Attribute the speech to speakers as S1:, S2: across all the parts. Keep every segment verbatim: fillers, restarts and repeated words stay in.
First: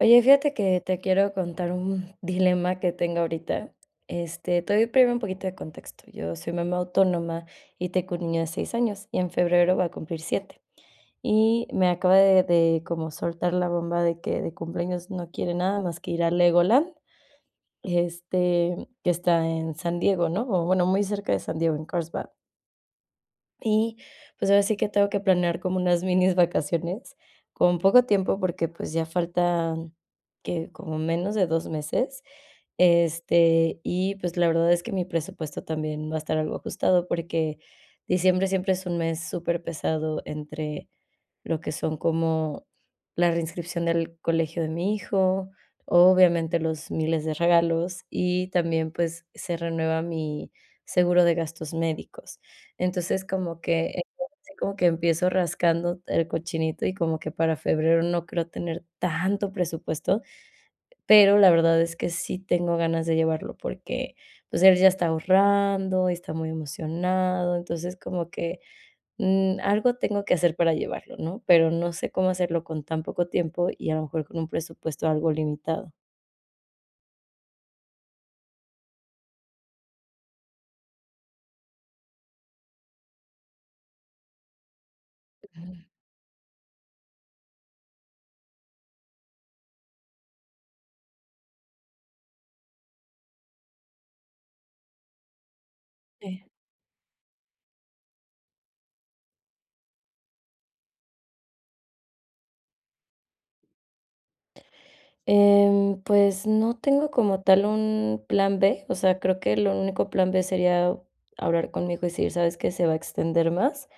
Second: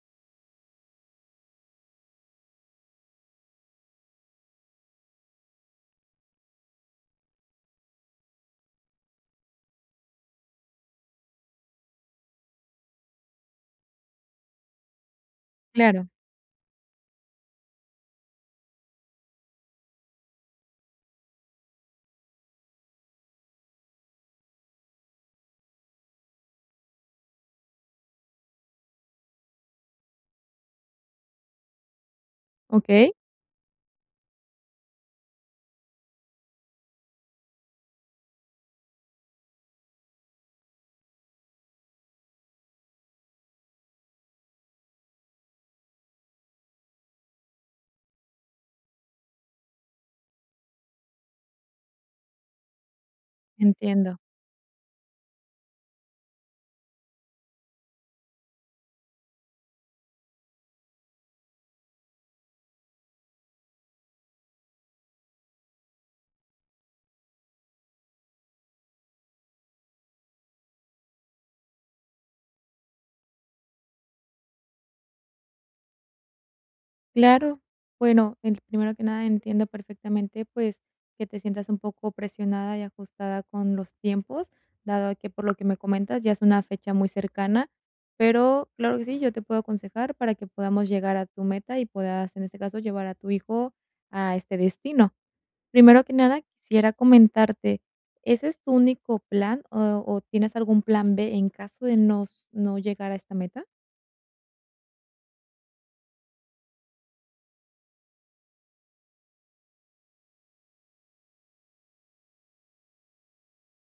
S1: Oye, fíjate que te quiero contar un dilema que tengo ahorita, este, te doy primero un poquito de contexto. Yo soy mamá autónoma, y tengo un niño de seis años, y en febrero va a cumplir siete. Y me acaba de de como soltar la bomba de que de cumpleaños no quiere nada más
S2: Claro.
S1: que ir a Legoland, este, que está en San Diego, ¿no?, o bueno, muy cerca de San Diego, en Carlsbad. Y, pues, ahora sí que tengo que planear como unas minis vacaciones, con poco tiempo, porque, pues, ya faltan, ¿qué?, como menos de dos meses,
S2: Okey.
S1: este, y, pues, la verdad es que mi presupuesto también va a estar algo ajustado, porque diciembre siempre es un mes superpesado entre lo que son como la reinscripción del colegio de mi hijo, obviamente, los miles de regalos, y también, pues se renueva mi seguro de gastos médicos. Entonces, como que,
S2: Entiendo.
S1: ahora sí como que empiezo rascando el cochinito y como que para febrero no creo tener tanto presupuesto, pero la verdad es que sí tengo ganas de llevarlo, porque, pues, él ya está ahorrando y está muy emocionado, entonces, como que, mm, algo tengo que hacer para llevarlo, ¿no? Pero no sé cómo hacerlo con tan poco tiempo, y a lo mejor, con un presupuesto algo limitado.
S2: Claro, bueno, eh, primero que nada entiendo perfectamente, pues, que te sientas un poco presionada y ajustada con los tiempos, dado a que, por lo que me comentas, ya es una fecha muy cercana. Pero, claro que sí, yo te puedo aconsejar para que podamos llegar a tu meta y puedas, en este caso, llevar a tu hijo a este destino. Primero que nada,
S1: Sí.
S2: quisiera comentarte, ¿ese es tu único plan, o o tienes algún plan B en caso de no no llegar a esta meta?
S1: Em, pues no tengo como tal un plan B, o sea, creo que lo único plan B sería hablar con mi hijo y decir: "¿Sabes qué?, se va a extender más",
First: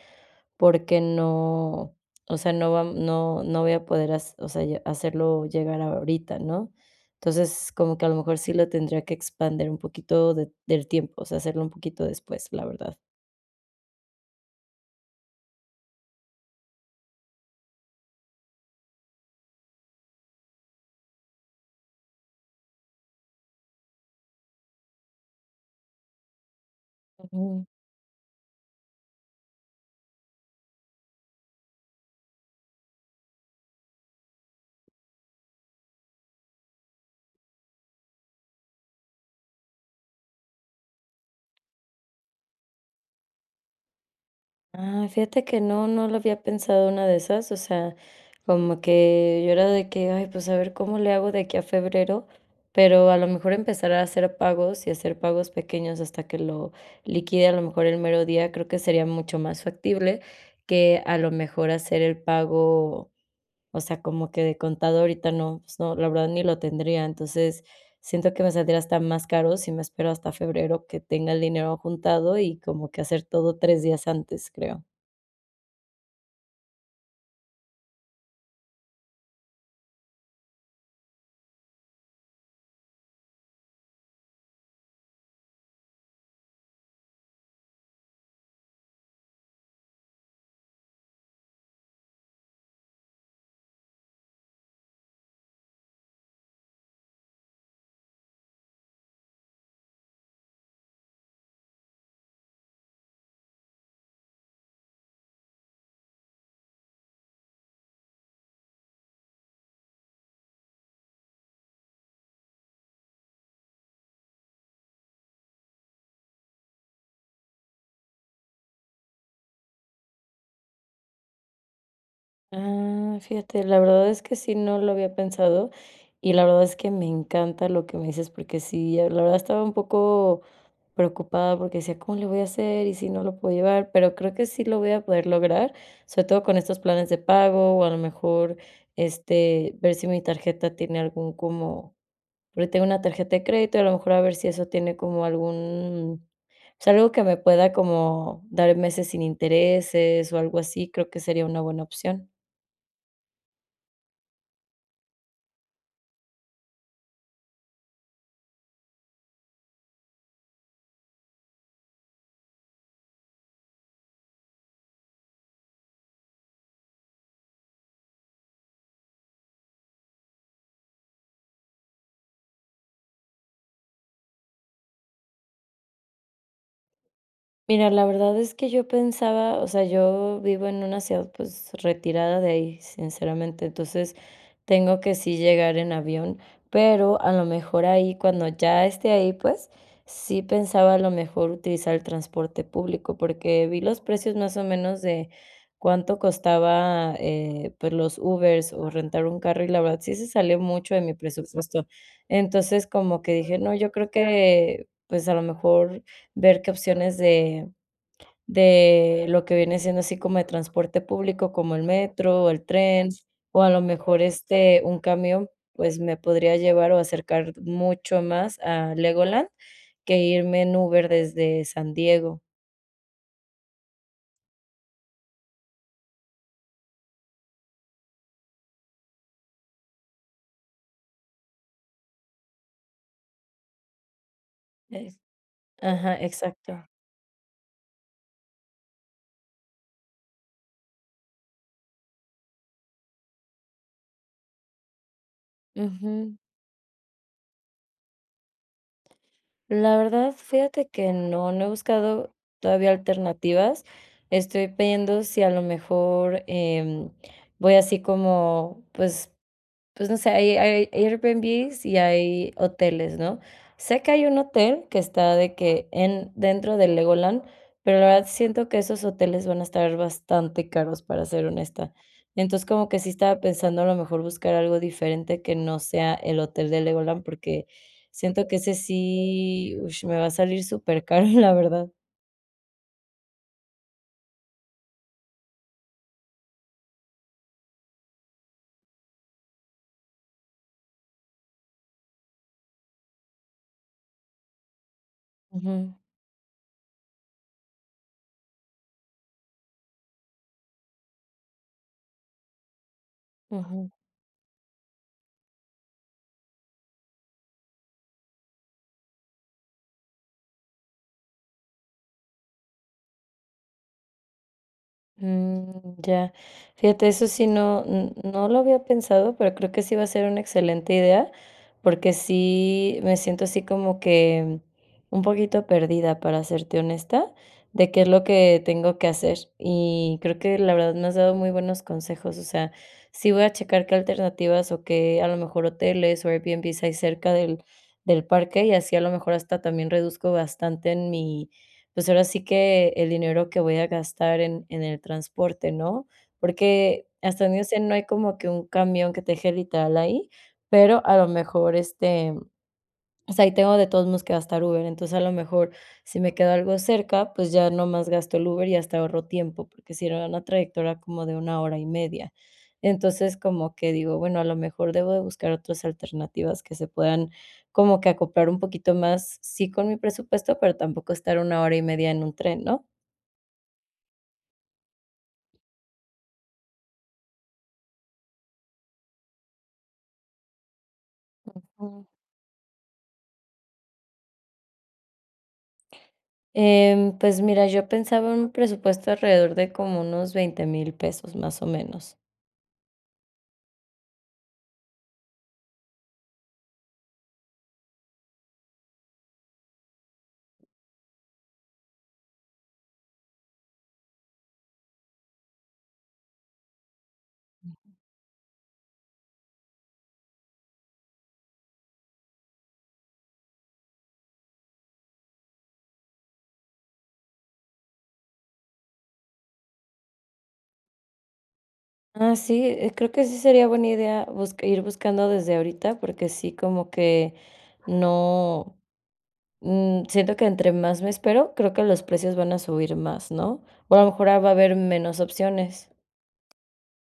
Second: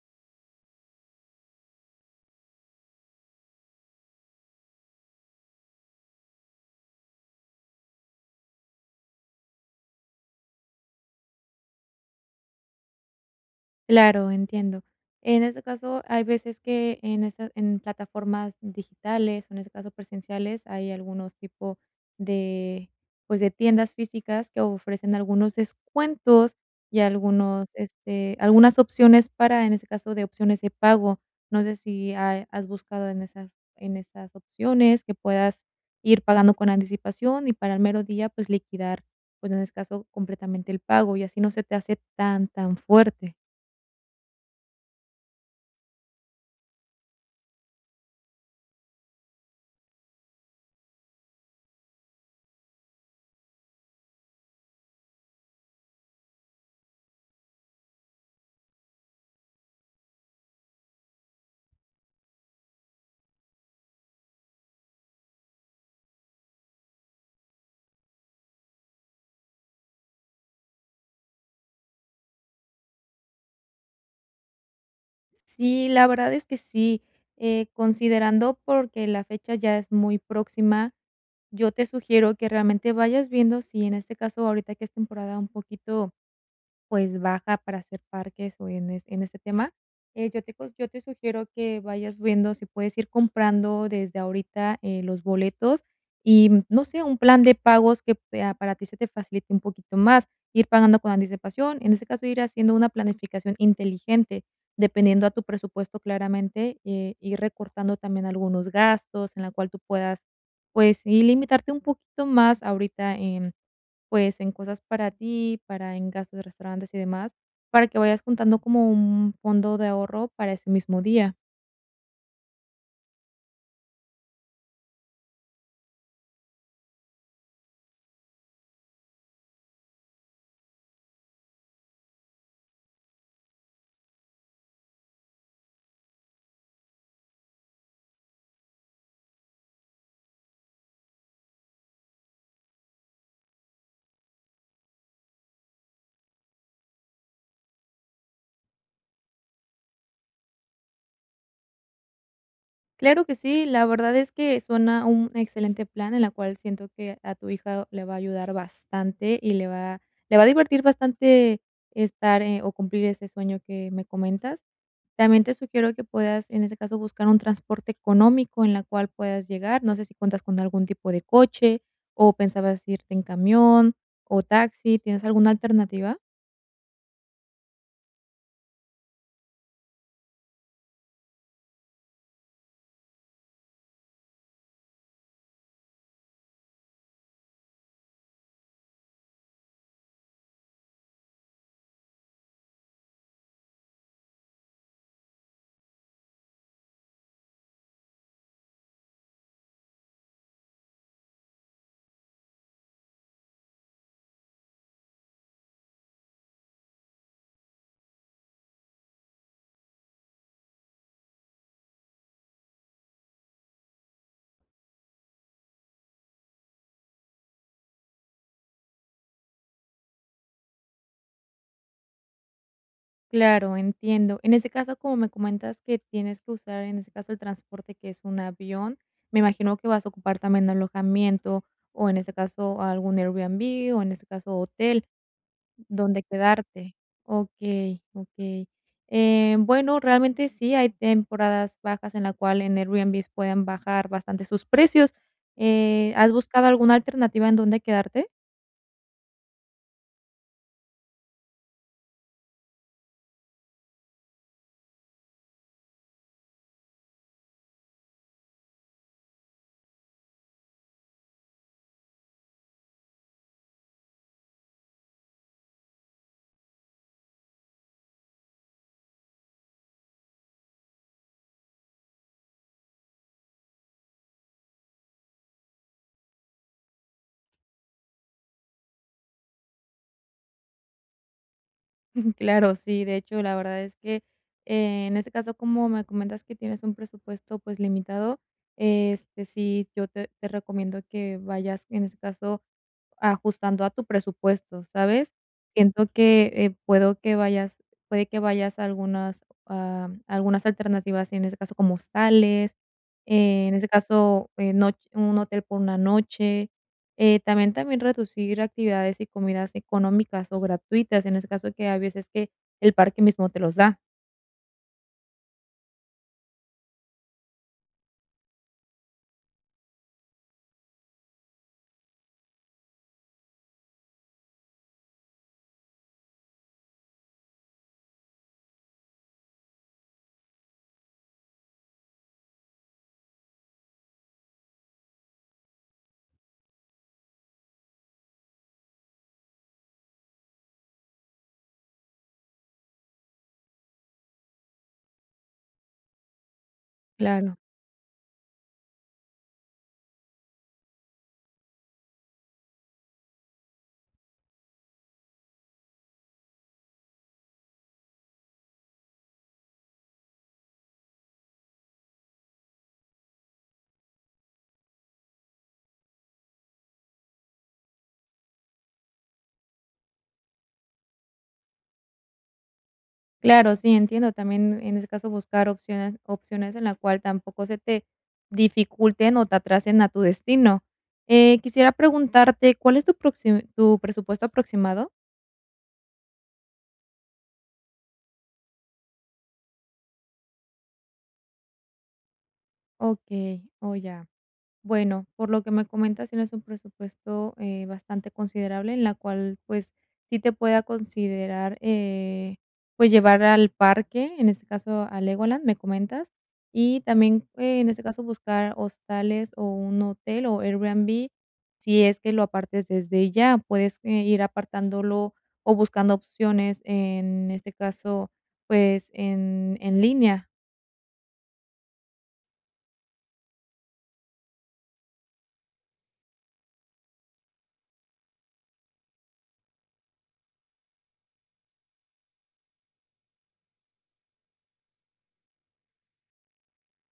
S1: porque no o sea, no vam no no voy a poder hac o sea ya hacerlo llegar ahorita, ¿no?, entonces, como que a lo mejor sí lo tendría que expandir un poquito de del tiempo, o sea, hacerlo un poquito después, la verdad.
S2: Claro, entiendo. En este caso, hay veces que en estas en plataformas digitales, o en este caso presenciales, hay algunos tipo de, pues de tiendas físicas que ofrecen algunos descuentos, y
S1: Ujú.
S2: algunos, este algunas opciones para, en ese caso, de opciones de pago. No sé si ha has buscado en esas en esas opciones, que puedas ir pagando con anticipación y para el mero día, pues liquidar, pues, en ese caso completamente el pago, y así no se te hace tan, tan fuerte.
S1: Ah, fíjate que no, no lo había pensado en una de esas, o sea, como que yo era de que: "Ay, pues, a ver cómo le hago de aquí a febrero", pero, a lo mejor, empezar a hacer pagos, y hacer pagos pequeños hasta que lo liquide, a lo mejor, el mero día, creo que sería mucho más factible que, a lo mejor, hacer el pago, o sea, como que de contado ahorita no, pues, no, la verdad ni lo tendría. Entonces, siento que me saldría hasta más caro si me espero hasta febrero que tenga el dinero juntado, y como que hacer todo tres días antes, creo.
S2: Sí, la verdad es que sí, eh, considerando porque la fecha ya es muy próxima, yo te sugiero que, realmente, vayas viendo si, en este caso, ahorita que es temporada un poquito, pues, baja para hacer parques o en es en este tema, eh, yo te cos yo te sugiero que vayas viendo si puedes ir comprando desde ahorita, eh, los boletos y, mm, no sé, un plan de pagos que pea para que se te facilite un poquito más ir pagando con anticipación, en ese caso, ir haciendo una planificación inteligente, dependiendo a tu presupuesto claramente, eh, ir recortando también algunos gastos en la cual tú puedas, pues, sí, limitarte un poquito más ahorita en, pues, en cosas para ti, para en gastos de restaurantes y demás, para que vayas juntando como un fondo de ahorro para ese mismo día.
S1: Ah, fíjate, la verdad es que sí, no lo había pensado, y la verdad es que me encanta lo que me dices, porque sí, eh, la verdad estaba un poco preocupada porque decía: "¿Cómo le voy a hacer? ¿Y si no lo puedo llevar?", pero creo que sí lo voy a poder lograr, sobre todo con estos planes de pago, o a lo mejor, este, ver si mi tarjeta tiene algún como porque tengo una tarjeta de crédito, y a lo mejor a ver si eso tiene como algún, pues algo que me pueda como dar meses sin intereses o algo así, creo que sería una buena opción.
S2: Claro que sí, la verdad es que suena un excelente plan, en la cual siento que a tu hijo le va a ayudar bastante y le va le va a divertir bastante estar e o cumplir ese sueño que me comentas. También te sugiero que puedas, en ese caso, buscar un transporte económico en la cual puedas llegar, no sé si cuentas con algún tipo de coche o pensabas irte en camión, o taxi, ¿tienes alguna alternativa?
S1: Mira, la verdad es que yo pensaba O sea, yo vivo en una ciudad, pues, retirada de ahí, sinceramente, entonces, tengo que sí llegar en avión, pero a lo mejor ahí Cuando ya esté ahí pues, sí pensaba a lo mejor utilizar el transporte público, porque vi los precios más o menos de cuánto costaba, eh, pues los Ubers o rentar un carro, y la verdad, sí se salió mucho de mi presupuesto. Entonces, como que dije: "No, yo creo que, pues, a lo mejor ver qué opciones de de lo que viene siendo así como de transporte público, como el metro o el tren, o a lo mejor, este, un camión, pues me podría llevar o acercar mucho más a Legoland, que irme en Uber desde San Diego".
S2: Claro, entiendo. En ese caso, como me comentas que tienes que usar, en ese caso, el transporte, que es un avión, me imagino que vas a ocupar también alojamiento, o en ese caso, algún Airbnb, o, en ese caso, hotel
S1: Es ajá,
S2: donde
S1: exacto.
S2: quedarte. Okey, okey. Eh, bueno, realmente, sí, hay temporadas bajas en la cual en Airbnb pueden bajar bastante sus precios. Eh, ¿has
S1: Ujú.
S2: buscado alguna alternativa en donde quedarte?
S1: La verdad, fíjate que no, no he buscado todavía alternativas, estoy viendo si a lo mejor, em, voy así como, pues pues, no sé, ai air eirbianbis y hay hoteles, ¿no? Sé que hay un hotel que está de que en dentro de Legoland, pero la verdad siento que esos hoteles van a estar bastante caros, para ser honesta. Entonces, como que sí estaba pensando, a lo mejor buscar algo diferente que no sea el hotel de Legoland, porque siento que ese sí, ush, me va a salir supercaro, la verdad.
S2: Claro, sí. De hecho, la verdad es que, en ese caso, como me comentas que tienes un presupuesto, pues, limitado, este, sí, yo te te recomiendo que vayas, en ese caso, ajustando a tu presupuesto, ¿sabes?
S1: Ujú.
S2: Siento que, eh, puedo que vayas puede que vayas algunas ah, algunas, am, alternativas, en ese caso, como hostales, en ese
S1: Ujú.
S2: caso, en noch un hotel por una noche. Eh, también también reducir actividades y comidas económicas, o gratuitas, en ese caso, que hay veces que el parque mismo te los da.
S1: Mm, ya. Fíjate, eso sí no n no lo había pensado, pero creo que sí va a ser una excelente idea, porque sí, me siento, así como que un poquito perdida, para serte honesta, de qué es lo que tengo que hacer, y creo que la verdad me has dado muy buenos consejos, o sea, sí voy a checar qué alternativas, o qué a lo mejor, hoteles o eirbianbis hay cerca del del parque, y así, a lo mejor, hasta también reduzco bastante en mi pues, ahora sí que el dinero que voy a gastar en en el transporte, ¿no? Porque hasta
S2: Claro.
S1: donde yo sé, no hay como que un camión que te deje literal ahí, pero a lo mejor, este, mm O sea, y tengo de todos modos que gastar Uber, entonces, a lo mejor, si me queda algo cerca, pues, ya nomás gasto el Uber y hasta ahorro tiempo, porque sería una trayectoria como de una hora y media. Entonces, como que digo, bueno, a lo mejor, debo de buscar otras alternativas que se puedan como que acoplar un poquito más, sí, con mi presupuesto, pero tampoco estar una hora y media en un tren, ¿no?
S2: Claro, sí, entiendo también, en ese caso, buscar opciones opciones, en la cual, tampoco se te dificulten o te atrasen a tu destino. Eh, quisiera
S1: Ujú.
S2: preguntarte, ¿cuál es tu proxi tu presupuesto aproximado?
S1: Em, pues mira, yo pensaba un presupuesto alrededor de como unos veinte mil pesos, más o menos.
S2: Okey, oh, ya. Bueno, por lo que me comentas, tienes un presupuesto, eh, bastante considerable, en la cual, pues, sí te pueda considerar, eh, pues, llevar al parque, en este caso, a Legoland, me comentas. Y también, en
S1: Ujú.
S2: este caso, buscar hostales o un hotel o Airbnb, si es que lo apartes desde ya, puedes, eh, ir apartándolo o buscando opciones en este caso, pues, en en línea.
S1: Ah, sí, eh, creo que sí sería buena idea busc ir buscando desde ahorita, porque sí, como que no mm, siento que entre más me espero, creo que los precios van a subir más, ¿no?, o a lo mejor ah va a haber menos opciones.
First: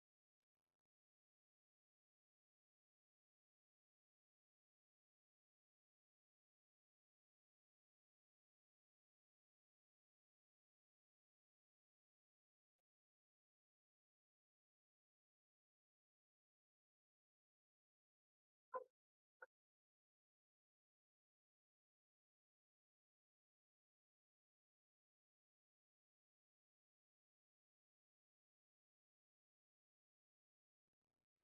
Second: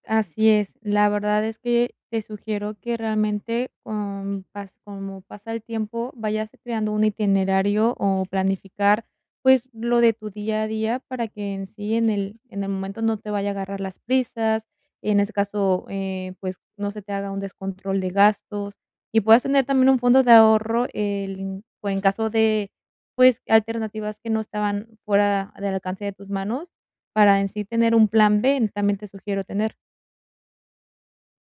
S2: Así es, la verdad es que te sugiero que, realmente, com pas como pasa el tiempo, vayas creando un itinerario o planificar, pues lo de tu día a día, para que en sí en el en el momento no te vaya a agarrar las prisas, y en ese caso, eh, pues no se te haga un descontrol de gastos, y puedas tener también un fondo de ahorro, el m por en caso de pues alternativas que no estaban fuera del alcance de tus manos, para en sí tener un plan B, también te sugiero tener.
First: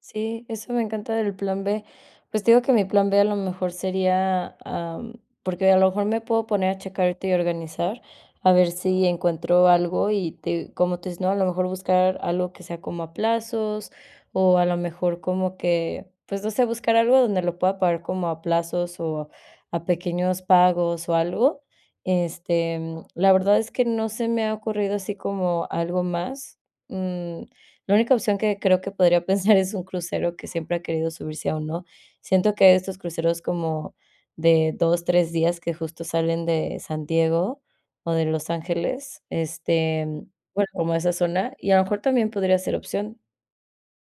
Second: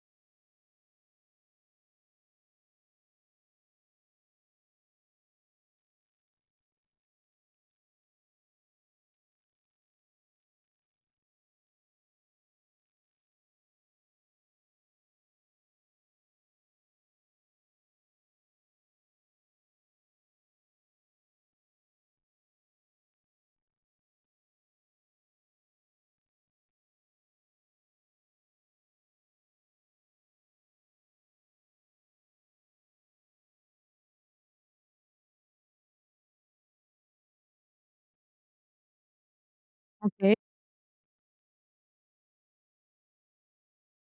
S1: Sí, eso me encanta del plan B, pues, te digo que mi plan B, a lo mejor, sería, am, porque, a lo mejor, me puedo poner a checar ahorita y organizar, a ver si encuentro algo y te cómo tú dices, ¿no?, a lo mejor, buscar algo que sea como a plazos, o a lo mejor, como que, pues, no sé, buscar algo donde lo pueda pagar como a plazos o a pequeños pagos o algo. Este, mm, la verdad, es que no se me ha ocurrido así como algo más, mm, la única opción que creo que podría pensar es un crucero, que siempre ha querido subirse a uno, siento que hay estos cruceros como de dos, tres días que, justo, salen de San Diego o de Los Ángeles, este,
S2: Okey.
S1: bueno, como esa zona, y a lo mejor, también podría ser opción.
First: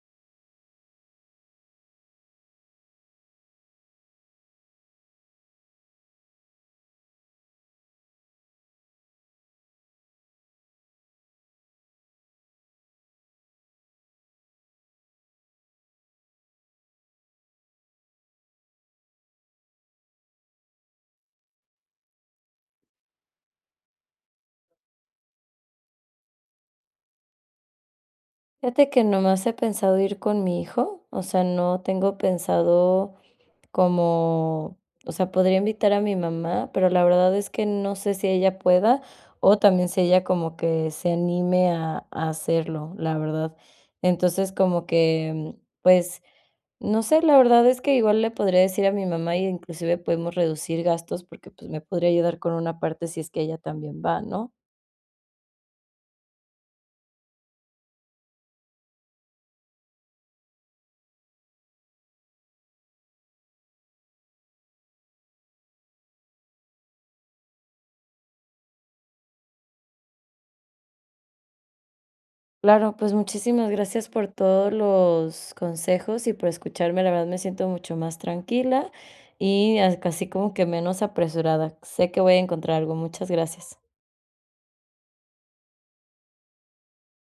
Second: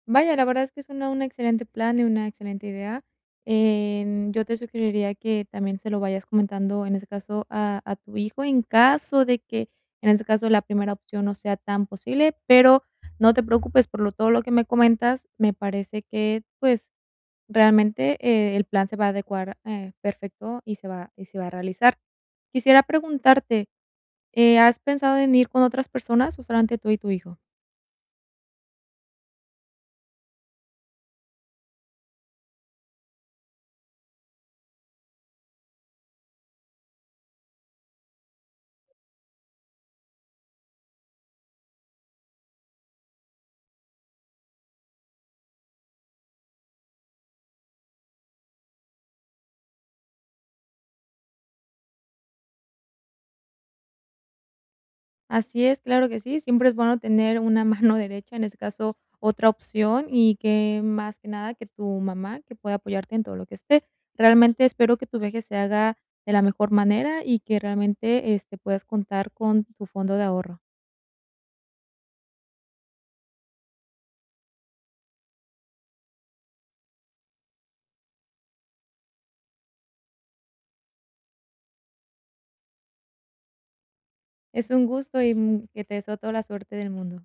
S2: Vaya, la verdad es que suena un excelente plan y una excelente idea. Em, yo te sugeriría que también se lo vayas comentando, en ese caso, a a tu hijo, en caso de que, en este caso, la primera opción no sea tan posible, pero no te preocupes por lo todo lo que me comentas, me parece que, pues, realmente, eh, el plan se va a adecuar, eh, perfecto y se va y se va a realizar. Quisiera preguntarte, eh, ¿has pensado en ir con otras personas, o solamente tú y tu hijo?
S1: Fíjate que nomás he pensado ir con mi hijo, o sea, no tengo pensado como o sea, podría invitar a mi mamá, pero la verdad es que no sé si ella pueda, o también si ella como que se anime a a hacerlo, la verdad. Entonces, como que, mm, pues, no sé, la verdad es que igual le podría decir a mi mamá y, inclusive, podemos reducir gastos porque, pues, me podría ayudar con una parte si es que ella también va, ¿no?
S2: Así es, claro que sí, siempre es bueno tener una mano derecha, en ese caso, otra opción, y que, más que nada, que tu mamá, que pueda apoyarte en todo lo que esté. Realmente, espero que tu viaje se haga de la mejor manera, y que realmente, este, puedas contar con tu fondo de ahorro.
S1: Claro, pues muchísimas gracias por todos los consejos y por escucharme. La verdad me siento mucho más tranquila, y as c así como que menos apresurada, sé que voy a encontrar algo, muchas gracias.
S2: Es un gusto y mm que te deseo toda la suerte del mundo.